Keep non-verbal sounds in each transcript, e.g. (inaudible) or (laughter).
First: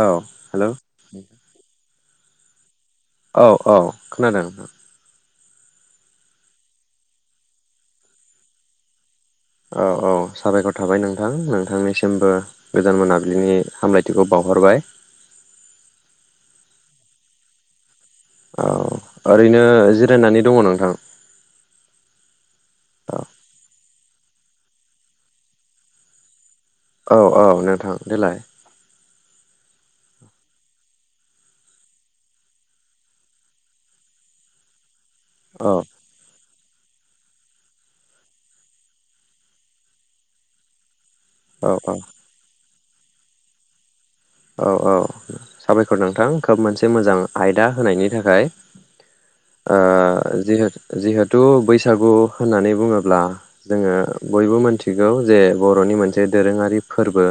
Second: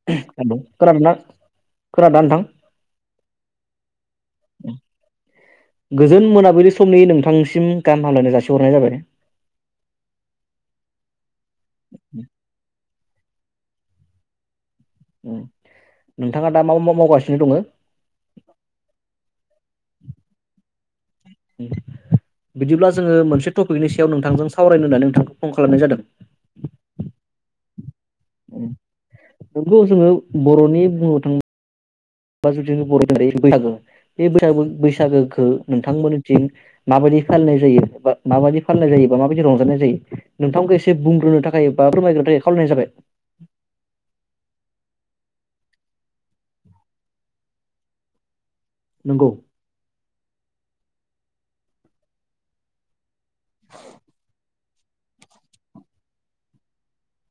औ hello hello खोनादोंना? खोनादोना नोथां? औ औ खोनादों नोंथां गोजोन मोनाबिलि समनि नोंथांनिसिम गाहाम हामलायनो जासिहरनाय जाबाय औ औ साबायखर थाबाय नोंथां नोंथांनिसिमबो गोजान मोना बिलिनि हामलायथिखौ बावहरबाय उम नोंथाङा दा माव मा मावगासिनो दङो? औ ओरैनो जिरायनानै दङ' नोंथां बिदिब्ला जोङो मोनसे टपिकनि सि सायाव नोंथांजों सावरायनो होननानै नोंथांखौ फन खालामनाय जादों औ नोंथां देलाय नोंगौ जोङो बर'नि बुंनो थां बा जुदि बर' हारिनि बैसागो बे (unintelligible) बैसागोखो औ नोंथांमोननिथिं माबायदि फालिनाय जायो एबा माबायदि फालिनाय जायो बा माबायदि रंजानाय जायो नोंथांखौ एसे बुं नो औ थाखाय एबा औ फोरमायग्रोनो थाखाय खावलायनाय जाबाय। औ औ साबायखर नोंथां खोब मोनसे मोजां आयदा होनायनि थाखाय। नंगौ आ जिहेथ जिहेथु बैसागु होननानै बुङोब्ला जोङो बयबो मोनथि थिगौ जे बर'नि मोनसे दोरोङारि फोरबो।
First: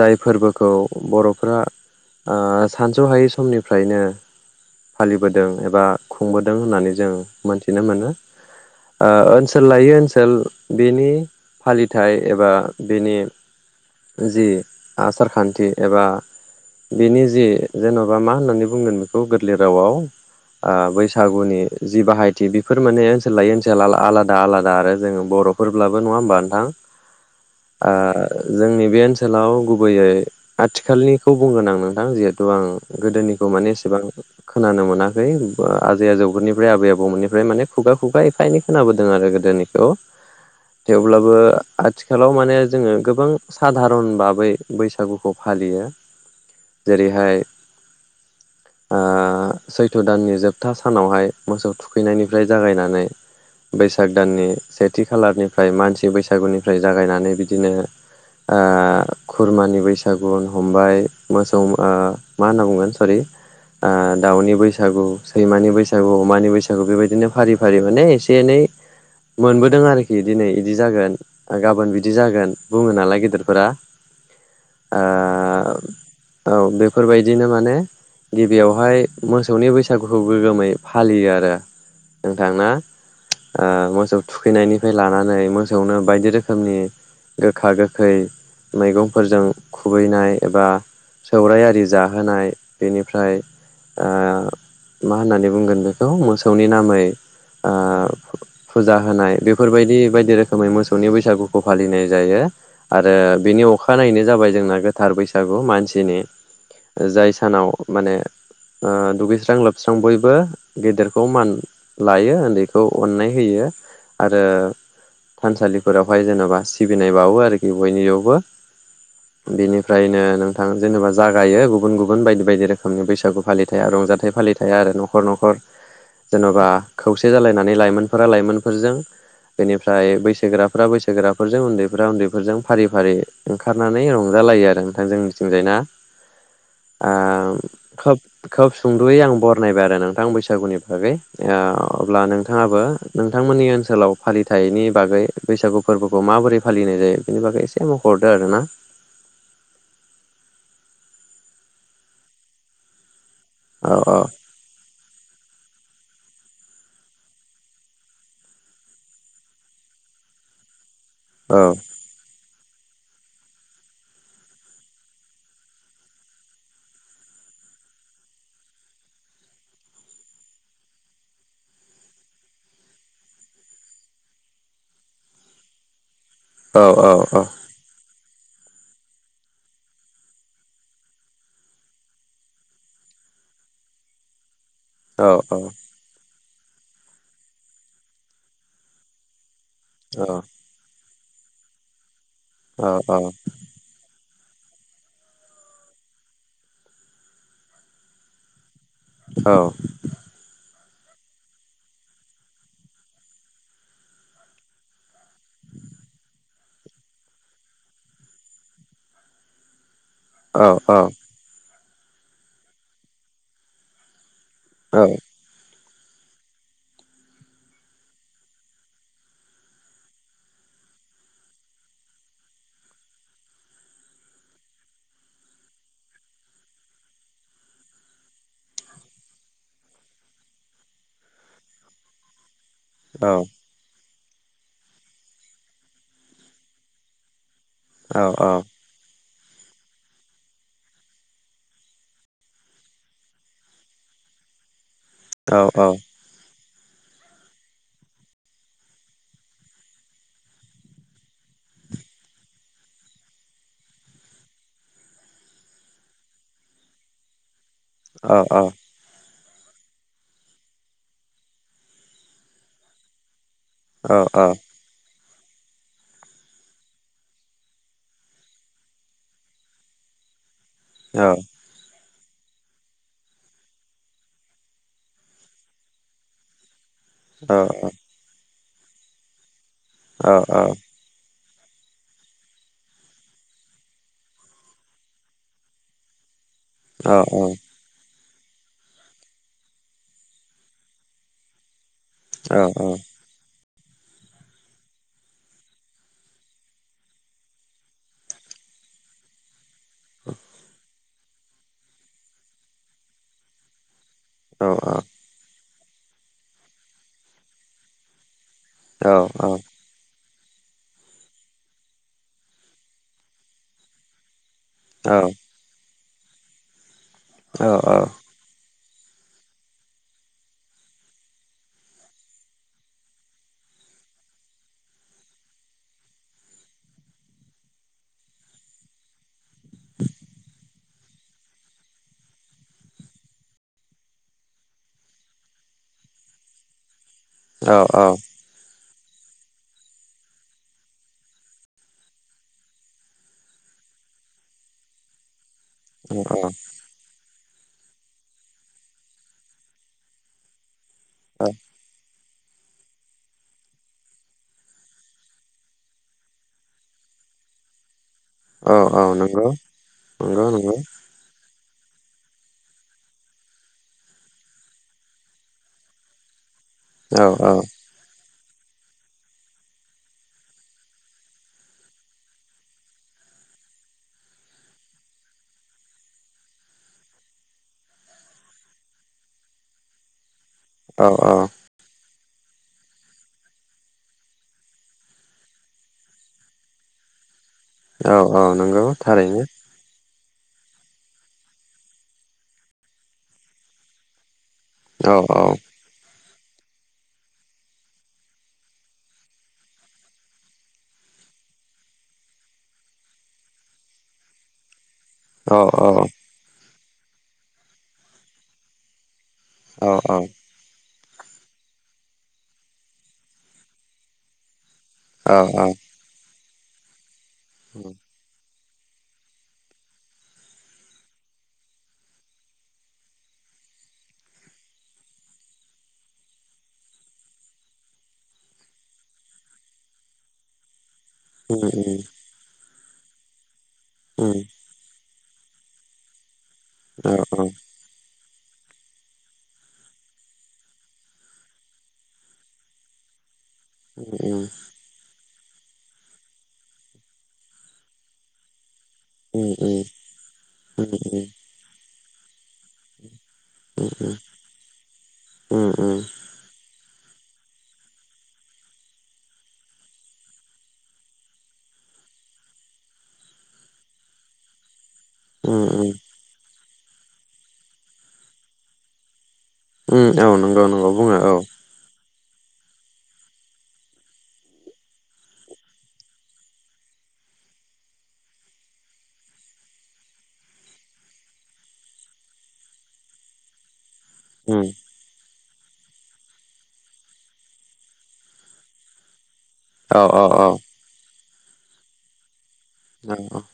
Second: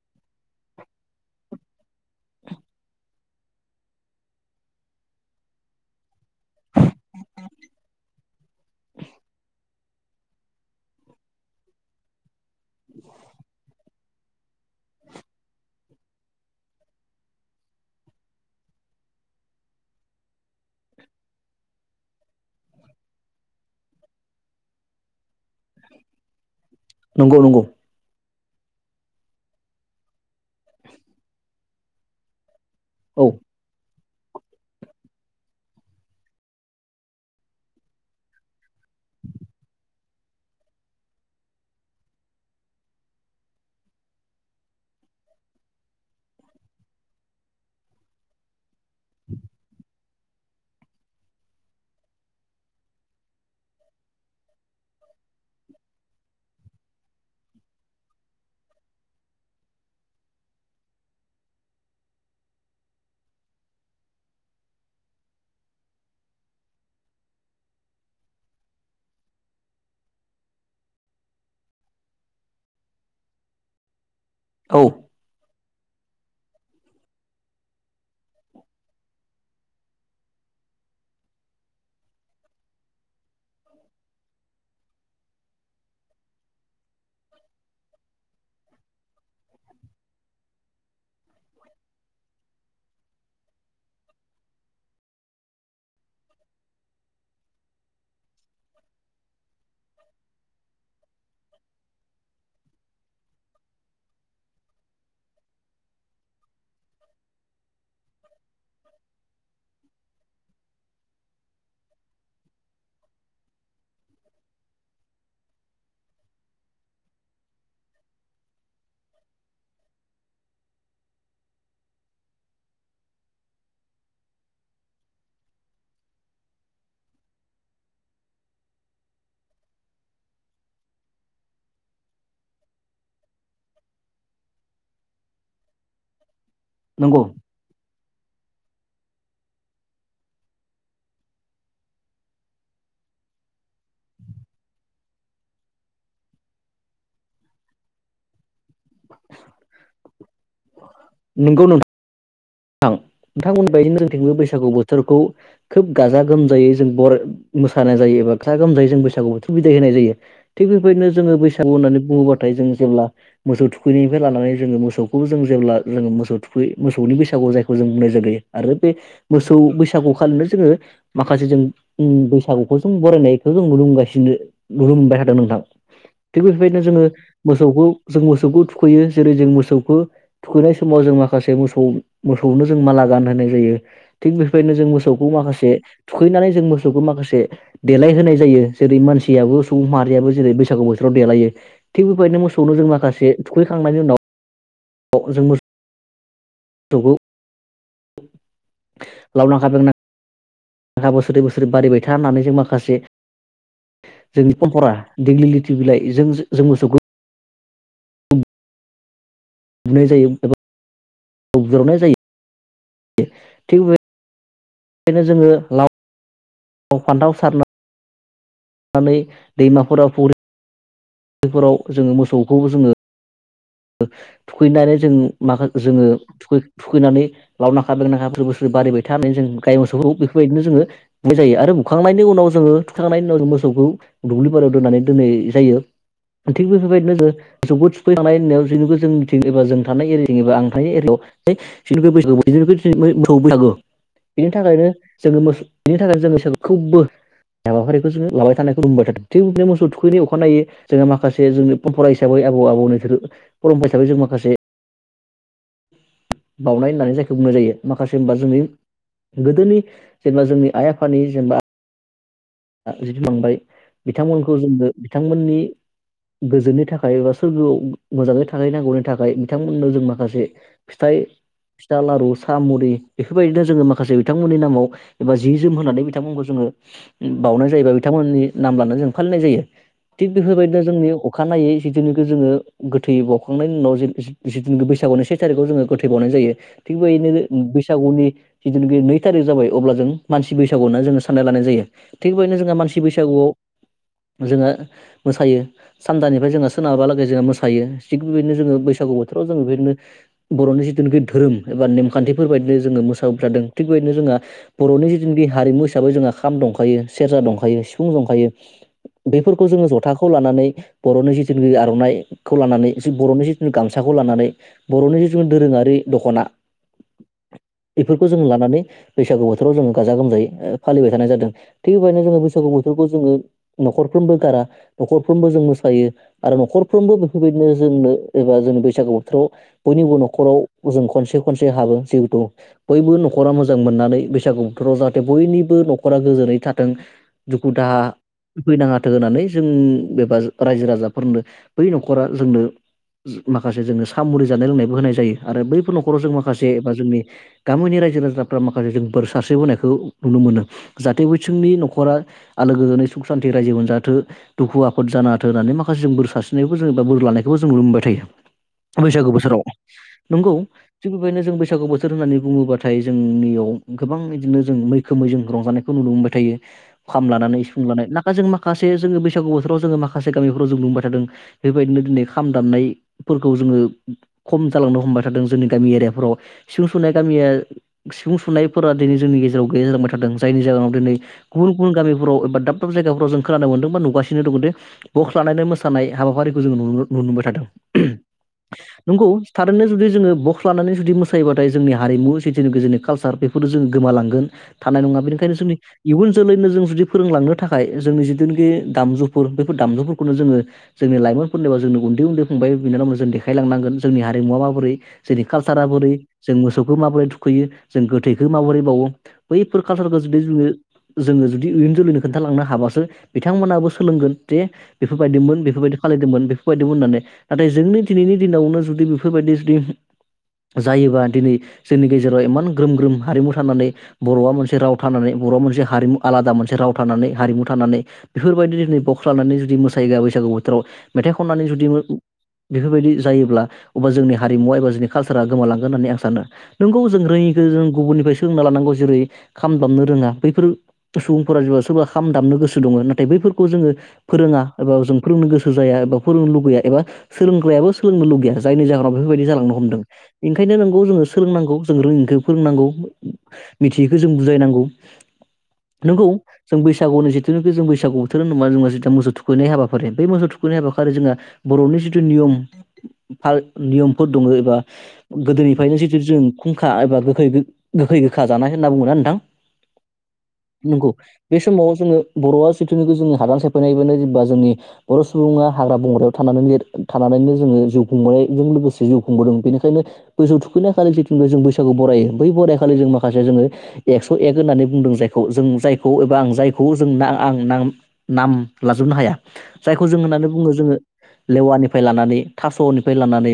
जाय फोरबोखौ बर'फ्रा ओ सानस'हायै समनिफ्रायनो फालिबोदों एबा खुंबोदों होननानै जों मोनथिनो मोनो। ओ ओनसोल लायै ओ सोल बेनि फालिथाय एबा बेनि जि आसारखान्थि एबा बिनि जि जेन'बा मा होननानै बुंगोन बेखौ गोरलै रावआव आ बैसागुनि जि बाहायथि बेफोर माने ओनसोल लायै ओनसोल आलादा आलादा आरो जोङो बर' फोरब्लाबो नङा होमबा नोंथां नंगौ नंगौ ओ जोंनि बे ओनसोलाव गुबैयै आथिखालनिखौ बुंगोन आं नोंथां जिहेथु आं औ गोदोनिखौ माने एसेबां खोनानो मोना। आजै आजौनिफ्राय आबौ आबैमोनिफ्राय माने खुगा खुगा एफा एनै खोनाबोदों आरो गोदोनिखौ। थेवब्लाबो आथिखालाव माने जोङो गोबां साधारन बाबै बैसागुखौ फालियो। जेरैहाय आ सैथ' दाननि जोबथा सानावहाय मोसौ थुखैनायनिफ्राय जागायनानै बैसाग दाननि सेथि खालारनिफ्राय मानसि बैसागुनिफ्राय जागायनानै बिदिनो ओ खुरमानि बैसा गुन हमबाय मोसौ ओ मा होनना बुंगोन सरि आ दाउनि बैसागु, सैमानि बैसागु, अमानि बैसागु बेबायदिनो फारि फारि माने एसे एनै मोनबोदों आरोखि दिनै बिदि जागोन गाबोन बिदि जागोन बुङो नालाय गेदिरफोरा औ आ औ बेफोरबायदिनो माने गिबियावहाय मोसौनि बैसागुखौ गोग्गोमै फालियो आरो नोंथां ना? ओ मोसौ थुखैनायनि लानानै मोनो बायदि रोखोमनि गोखा गोखै मैगंफोर जा खुबैनाय एबा सौराय आरि जाहोनाय बेनिफ्राय ओ‌ मा होननानै बुंगोन बेखौ मोसौनि नामै ओ फुजा होनाय बेफोरबायदि बायदि रोखोमै मोसौनि बैसागुखौ फालिनाय जायो। आरो बेनि अखानायनायैनो जाबाय जोंना गोथार बैसागु मानसिनि जाय सानाव माने ओ दुगैस्रां लोबस्रां बय बो‌ गेदेरखौ मान लायो। उन्दैखौ अननाय होयो आरो थानसालिफोरावहाय जेनेबा सिबिनाय बावो आरोखि बयनियावबो। बेनिफ्रायनो नोंथां जेनेबा जागायो गुबुन गुबुन बायदि बायदि रोखोमनि बैसागु फालिथाया रंजाथाइ फालिथाया आरो न'खर न'खर जेन'बा खौसे जालायनानै लाइमोनफोरा लाइमोनफोरजों बेनिफ्राय बैसोगोराफोरा बैसोगोराफोरजों उन्दैफोरा उन्दैफोरजों फारि फारि ओंखारनानै रं जालायो आरो नोंथां जोंनिथिंजायना। आ नंगौ खोब खोब सुंदुयै आं बरनायबाय आरो नोंथां बैसागुनि बागै। ओ अब्ला नोंथाङाबो नोंथांमोननि ओनसोलाव फालिथायनि बागै बैसागु फोरबोखौ माबोरै फालिनाय जायो बिनि बागै एसे मख'हरदो आरोना। नंगौ नों नोंथांमोन औ बायदिनो जोंथिंबो बैसागु बोथोरखौ खोब गाजा गोमजा जायो जों बर' मोसानाय जायो गाजा गोमजायै जों बैसागु बोथ' बिदाय होनाय जायो थिख बे बादिनो जोङो औ बैसागु होननानै बुङोबाथाय जोङो जेब्ला मोसौ थुखैनिफ्राय लानानै जोङो मोसौखौ जों जेब्ला जोङो मोसौ थुखै मोसौनि बैसागु जाय जों बुंनाय जायो आरो बे मोसौ बैसागु खालिनो जोङो माखासे जों बैसागुखौ जों बरायनायखौ जों नुगासिनो नुनो मोनबाय थादों नोंथां थिग बेफोरबायदिनो जोङो औ मोसौखौ जों मोसौखौ थुखैयो जेरै जों मोसौखौ थुखैनाय समाव जों माखासे मोसौ मोसौनो जों माला गानहाय जायो थिग बे बादिनो जों औ मोसौखौ माखासे थुखैनानै जों मोसौखौ माखासे देलाय होनाय जायो जेरै मानसियाबो औ सुबुंमारियाबो जेरै बैसागु बोथोर राव देलायो थिख बे बायदिनो मोसौनो औ जों माखासे थुखैखांनायनि उनाव जों मोसौखौ औ लावना खा बेंना खा बोसोरै बोसोरै बारिायबाय था होननानै जों माखासे जोंनि परमपरा दिंग्लिलिटि बिलाइ जों जों मोसौखौ बुनाय जायो एबा औ औ बुज्रावनाय जायो थिग बे औ खायनो जोङो ला व फान्थाव सार नानै दैमाफोराव फख्रि फोराव जोङो मोसौखौ जोङो थुखैनानै जों माखा जोङो थुखैनानै लावनाखा बेंनाखाफोर बोसोर बारिबाय था होननानै जों गाय मोसौखौ बेफोरबायदिनो जोङो बुनाय जायो आरो बुखांनायनि उनाव जोङो थुखै खांनायनि औ उनाव जों मोसौखौ दुब्लि बारियाव दोननानै दोननाय जायो थिग बेफोरबायदिनो जों मोसौखौ थुखै औ खांनाय औ उनाव जोंनिथिबा जों थानाय एबा आं थानाय एरियावहाय (unintelligible) बेनि थाखायनो जोङो औ मोसौ औ थुखैनो थाखाय जोङो खौबो हाबाफारिखौ जोङो लाबाय थानायखौ बुंबाय थादों थिग बिदिनो मोसौ थुखैनि अखानायनायै जोङो माखासे जोंनि परमपरा हिसाबै आबौ आबौनि फरम हिसाबै जों माखासे बावनाय होननानै जायखौ बुंनाय जायो माखासे होनबा जोंनि गोदोनि जेनेबा जोंनि आइ आफानि जेनेबा दा जिब मोनबाय बिथांमोनखौ जोंनो बिथांमोननि गोजोननि थाखाय बा सोरगोआव मोजाङै थानांगौनि थाखाय बिथांमोननो जों माखासे फिथाइ फिथा लारु सा मुरि बेफोरबायदिनो जोङो माखासे बिथांमोननि नामाव एबा जि जोम होनानै बिथांमोनखौ जोङो बावउनाय जायोबा बिथांमोननि नामबानो जों फालिनाय जायो थिग बेफोरबायदिनो जोंनि अखानायै जिदिनिखौ जोङो गोथै बावखांनायनि उनाव जन बैसागुनि से थारिखआव जोङो गोथै बावनाय जायो थिग बेबायदिनो बैसागुनि जिथुखि नै थारिख जाबाय अब्ला जों मानसि बैसागुआव होनना जोङो साननाय लानाय जायो थिग बेबायदिनो जोंहा मानसि बैसागुआव जोंहा मोसायो सानजानिफ्राय जोंहा सोनाबालागै जोंहा मोसायो थिग बेबायदिनो जोङो बैसागु बोथोराव जों बेबायदिनो बरनि जिथुनोखि धोरोम एबा नेमखान्थिफोर बायदिनो जोङो मोसाबाय थादों थिग नो जोंहा बरनि जोंनि हारिमु हिसाबै जोंहा खाम दं दंखायो सेरजा दंखायो सिफुं दंखायो बेफोरखौ जोंङो जथा खौ लानानै बरनि जिथुनिखि आरनाइखौ लानानै बरनि जिथु गामसाखौ लानानै बरनि जुन दोरोङारि दखना बेफोरखौ जों लानानै बैसागु बोथोराव जोंङो गाजा गोमजायै ओ फालिबाय थानाय जादों थिग बेबायदिनो जोंङो बैसागु बोथोरखौ जोंङो नखरफ्रोमबो गारा नखरफ्रोमबो जों मोसायो आरो नखरफ्रोमबो बेफोरबायदिनो जोंनो एबा जोंनि बैसागु बोथोराव बयनिबो नखराव जों खनसे खनसे हाबो जिहेतु बयबो नखरा मोजां मोननानै बैसागु बोथोराव जाहाथे बयनिबो नखरा गोजोनै था थों दुखु दाहा होफैनाङा थो होनानै जों बेबा रायजो राजाफोरनो बै नखरा जोंनो माखासे जोंनो साम मुरि जानाय लोंनायबो होनाय जायो आरो बैफोर नखराव जों औ माखासे बा जोंनि गामोनि रायजो राजाफ्रा माखासे जों बोर सारस्रि बोनायखौ नुनो मोनो जाहाथे औ जोंनि नखरा आलो गोजोनै सुख सान्थि रायजो मोनजाथो दुखु आफद जाना हाथो होननानै माखासे जों बोर सारस्रिनाय जों बा बोर लानायखौबो जों नुनो मोनबाय थायो औ बैसागु नंगौ बोसोराव नंगौ थिग बेबायनो जों बै बैसागु बोथोर होननानै बुङोबाथाय जोंनियाव गोबां इदिनो जों मैखोमै जों रंजानायखौ नुनो मोनबाय थायो औ खाम औ लानानै सिफुं लानाय ना दा जों माखासे जोंङो बैसागु बोथोराव जोंङो माखासे गामिफोराव जों नुनोमोनबाय थादों बेबायदिनो दिनै खाम दामनायफोरखौ जोंङो खम जालांनो हमबाय थादों जोंनि गामि एरियाफोराव सिफुं सुनाय गामिया सिफुं सुनायफोरा दिनै जोंनि गेजेराव गैया जालांबाय थादों जायनि जाहोनाव औ दोनै औ गुबुन गुबुन गामि फोराव बा दाब दाब जायगाफोव जों खोनानो मोनदों बा नुगासिनो दङ दि बक्स लानायानानै मोसानाय हाबाफारिखौ जोंङो नु-नुनो मोनबाय थादों। (unintelligible) नंगौ थारैनो जुदि जोंङो बक्स लानानै जुदि मोसायोबाथाय जोंनि हारिमु जिथुनिकि जोंनि कालसार बेफोरो जों गोमालांगोन। थानाय औ नङा बेनिखायनो जोंनि इयुन जोलैनो जों जुदि फोरोंलांनो थाखाय जोंनि जिथुनिकि दामजुफोर बेफोर दामजुफोरखौनो जोंङो जोंनि लाइमोनफोरनो एबा जोंनि उन्दै उन्दै फंबाय बिनानाव मोननो जों देखायलांनांगोन जोंनि हारिमुआ माबोरै। जोंनि औ काल्सारा औ बोरै जों मोस गथ'खौ माबोरै थुखैयो जों गोथैखो माबोरै बावो। बैफोर औ कालसारखो जुदि (unintelligible) जोंङो जुदि इयुन जोलैनो खोन्थालांनो हाबासो बिथांमोनाबो सोलोंगोन जे औ बेफोरबायदिमोन औ बेफोरबायदि खालयदोमोन बे लायदोंमोन होननानै। नाथाय उम जोंनि दिनैनि दिनावनो जुदि बेफोरबायदि जुदि जायोबा दिनै जोंनि गेजेराव इमान ग्रोम ग्रोम हारिमु थानानै बर'आ मोनसे राव थानानै बर'आ मोनसे हारिमु आलादा मोनसे राव थानानै हारिमु थानानै बेफोरबायदि दिनै बक्स लामनानै जुदि मोसायो बैसागु बोथोराव मेथाइ खननानै जुदि बेफोरबायदि जायोब्ला अब्ला उम जोंनि हारिमु एबा जों कालसारा गोमालांगोन होननानै आं सानो। नोंगौ औ जों औ रोङिखौ जों गुबुननिफ्राय सोंना लानांगौ जेरै खाम दामनो रोङा। बैफोर सुबुंफोरा जिउ आव सोरबा खाम दामनो गोसो दङ नाथाय बैफोर खौ जोङो उम उम फोरोङा एबा (unintelligible) फोरोंनो गोसो जाया एबा फोरोंनो लुगैया एबा सोंलोंग्रायाबो सोलोंनो लुगैया। जायनि जाहोनाव बेफोरबायदि उम जालांनो हमदों इखायनो उम उम नोंगौ जोङो सोलोंनांगौ। जों रोङैखो फोरोंनांगौ। उम मिथियैखो जों बुजायनांगौ। उम उम नंगौ जों बैसागुनि जिथुनोखि जों बैसागु बोथोर नङा जोंहा जिथा मोसौ थुखैनाय हाबाखारि बै मोसौ थुखैनाय हाबाखारि जोंहा बर'नि जिथु नियम फा नियमफोर दङो एबा उम उम गोदोनिफ्रायनो जिथु जों खुंखा एबा गोखै गोखै गोखा जानाय होनना बुङोना नोंथां? उम औ नंगौ नंगौ बुङो औ बे समाव जोङो बर'आ जिथुनिुखि जोङो हादान सेफायनायबानो जेनेबा जोंनि बर' सुबुङा हाग्रा बंग्रायाव थानानै लिर थानानैनो जोङो जिउ खुंबनायजों लोगोसे जिउ खुंबोदों बेनिखायनो मोसौ थुखैनाय खालि जिथुनिुख जों बैसागु बरायो बै बराय खालि जों माखासे जोङो एकस' एक उम होननानै बुंदों जायखौ जों जायखौ एबा आं जायखौ जों आं नाम लाजोबनो हाया औ जायखौ औ जों होननानै बुङो जोङो लेवानिफ्राय लानानै औ थास'निफ्राय लानानै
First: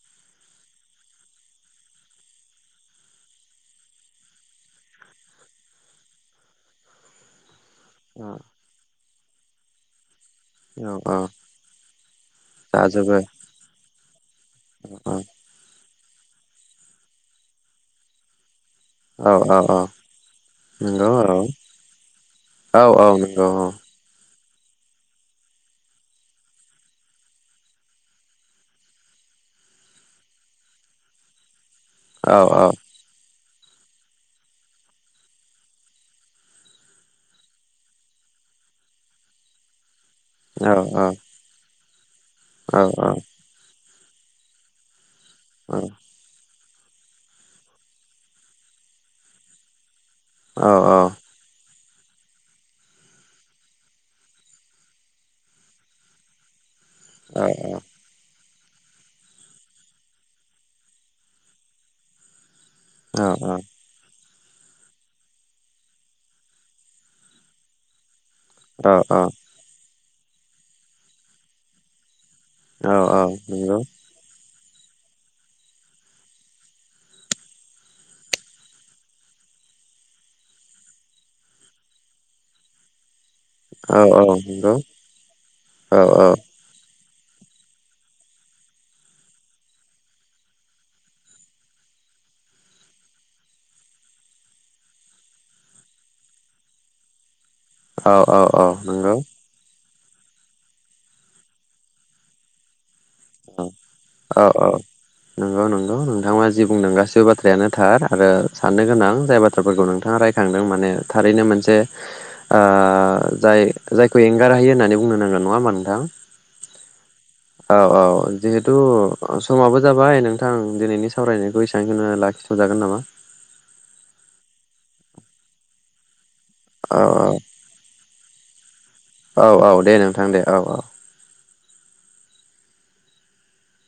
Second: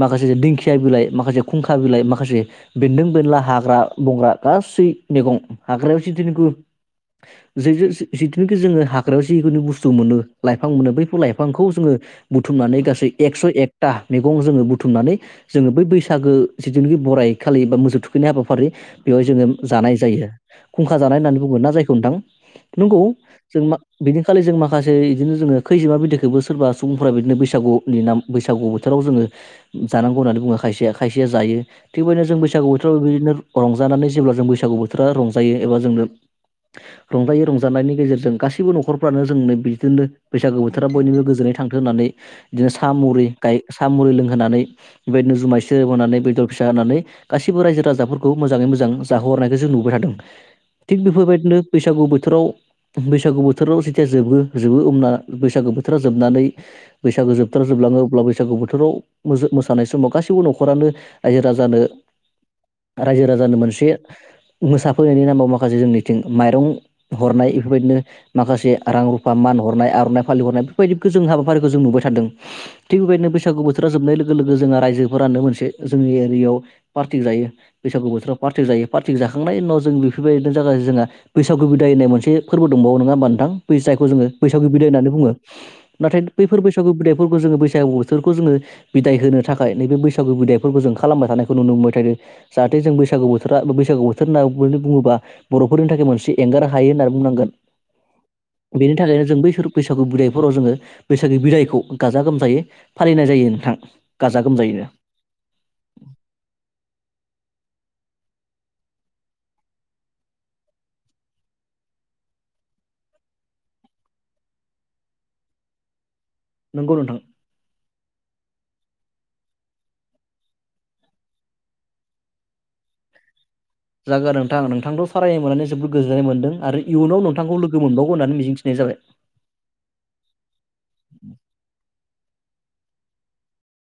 माखासे दिंखिया बिलाइ माखासे खुंखा बिलाइ माखासे बेन्दों बेनला हाग्रा बंग्रा गासै मैगं (unintelligible) (inaudible) जे औ जिथुखि जोङो हा (unintelligible) जिखुनु बुस्थु मोनो लाइफां औ मोनो औ बैफोर लाइफांखौ जोङो बुथुमनानै गासै जाजोबो एक्स' एक (unintelligible) मैगं जोङो औ बुथुमनानै जोङो बै बैसा- बैसागो जिथुखि बराय खालि बा मोसौ थुखैनाय हाबा फारि बेवहाय औ जोङो औ औ जानाय जायो। खुंखा नंगौ औ जानाय होननानै बुंगोन ना जायखौ नोंथां औ नंगौ औ औ जों (unintelligible) बे खालि जों माखासे बिदिनो जोङो खैजिमा बिदैखौबो सोरबा सुबुंफोरा बिदिनो बैसागुनि नाम बैसागु बोथोराव जोङो जानांगौ होन्नानै बुङो खायसेया खायसेया जायो। थिग बेदिनो जों औ औ औ बैसागु बोथोराव बिबायदिनो रंजानानै जेब्ला जों बैसागु बोथोरा रंज जायो एबा जोंनो रंजायो रंजानायनि गेजेरजों गासैबो न'खरफ्रानो जोंनो बिदिनो बैसागु औ बथोरा बनिबो गोजोनाय थां होनानै बिदिनो औ सा मुरि गाय सा मुरि लोंहोनानै बेबायदिनो जुमायसो औ होबवनानै बेदर फिसा होननानै गासैबो रायजो राजाफोरखौ मोजाङै मोजां जाहोहरनायखौ जों नुबाय थादों। थिग बेफोरबायदिनो बैसागु बोथोराव बैसागु बोथोराव जेथिया जोबो जोबो ओमना बैसागु बोथोराव जोबनानै बैसागु जोबथार जोबलाङो अब्लाबो बैसागु बोथोराव मोजो मोसानाय समाव गासैबो न'खरानो रायजो राजानो रायजो औ राजानि मोनसे मोसा फोरनि नामाव माखासे जोंनिथिं माइरं हरनाय बेफोरबायदिनो माखासे औ रां औ रुफा मान हरनाय आरनाइ फालि हरनाय बेबायदिखौ जों हाबाफारिखौ जों नुबाय थादों औ थिग बेबायदिनो बैसागु नंगौ बोथोरा जोबनाय लोगो लोगो जोंहा रायजोफोरानो मोनसे जोंनि एरियायाव पार्टिक जायो बैसागु बोथोराव पार्टिक जायो पार्टि जाखांनायनि उनाव जों बेफोरबायदिनो थाखाय जोंहा बैसागु बिदाय होननाय मोनसे फोरबो दंबावो नङा होनबा थां बै औ जायखौ औ जोङो बैसागु नंगौ बिदाय होनानैै बुङो औ नाथाय औ बेफोर बैसागु बिदाय फोरखौ जोङो बैसागु बोथोरखौ जोङो बिदाय होनो थाखाय नैबे बैसागु बिदायफोरखौ जों खालामबाय थानायखौ नुनो मोनबाय थायो जाहाथे जों बैसागु बोथोरा बैसागु बोथोर होन्ना नो बुङोबा बर'फोरनि थाखाय मोनसे एंगार हायो होननानै बुंनांगोन। औ औ औ बेनि नंगौ थाखायनो जों बैसोर बैसागु बिदायफोराव जोङो बैसागु बिदायखौ गाजा गोमजायै फालिनाय जायो औ नोंथां गाजा औ औ गोमजायैनो नंगौ नंगौ नोंथाङा जि बुंदों गासिबो बाथ्रायानो थार आरो साननो गोनां जाय बाथ्राफोरखौ नोंथाङा रायखांदों माने थारैनो मोनसे जाय जायखौ एंगारहयो होननानै बुंनो नांगोन नङा होमा नोंथां। नोंगौ नोंथां औ औ जिहेथु समाबो जाबाय नोंथां दिनैनि सावरायनायखौ एसेबांखिनियावनो लाखिथ'जागोन नामा? जागोन नोंथां नोंथांद' सावरायनो मोननानै जोबोद गोजोननाय मोनदों। आरो औ इयुनाव नोंथांखौ लोगो मोनबावौ होननानै मिजिंथि नाय जाबाय। औ औ दे नोंथां दे औ औ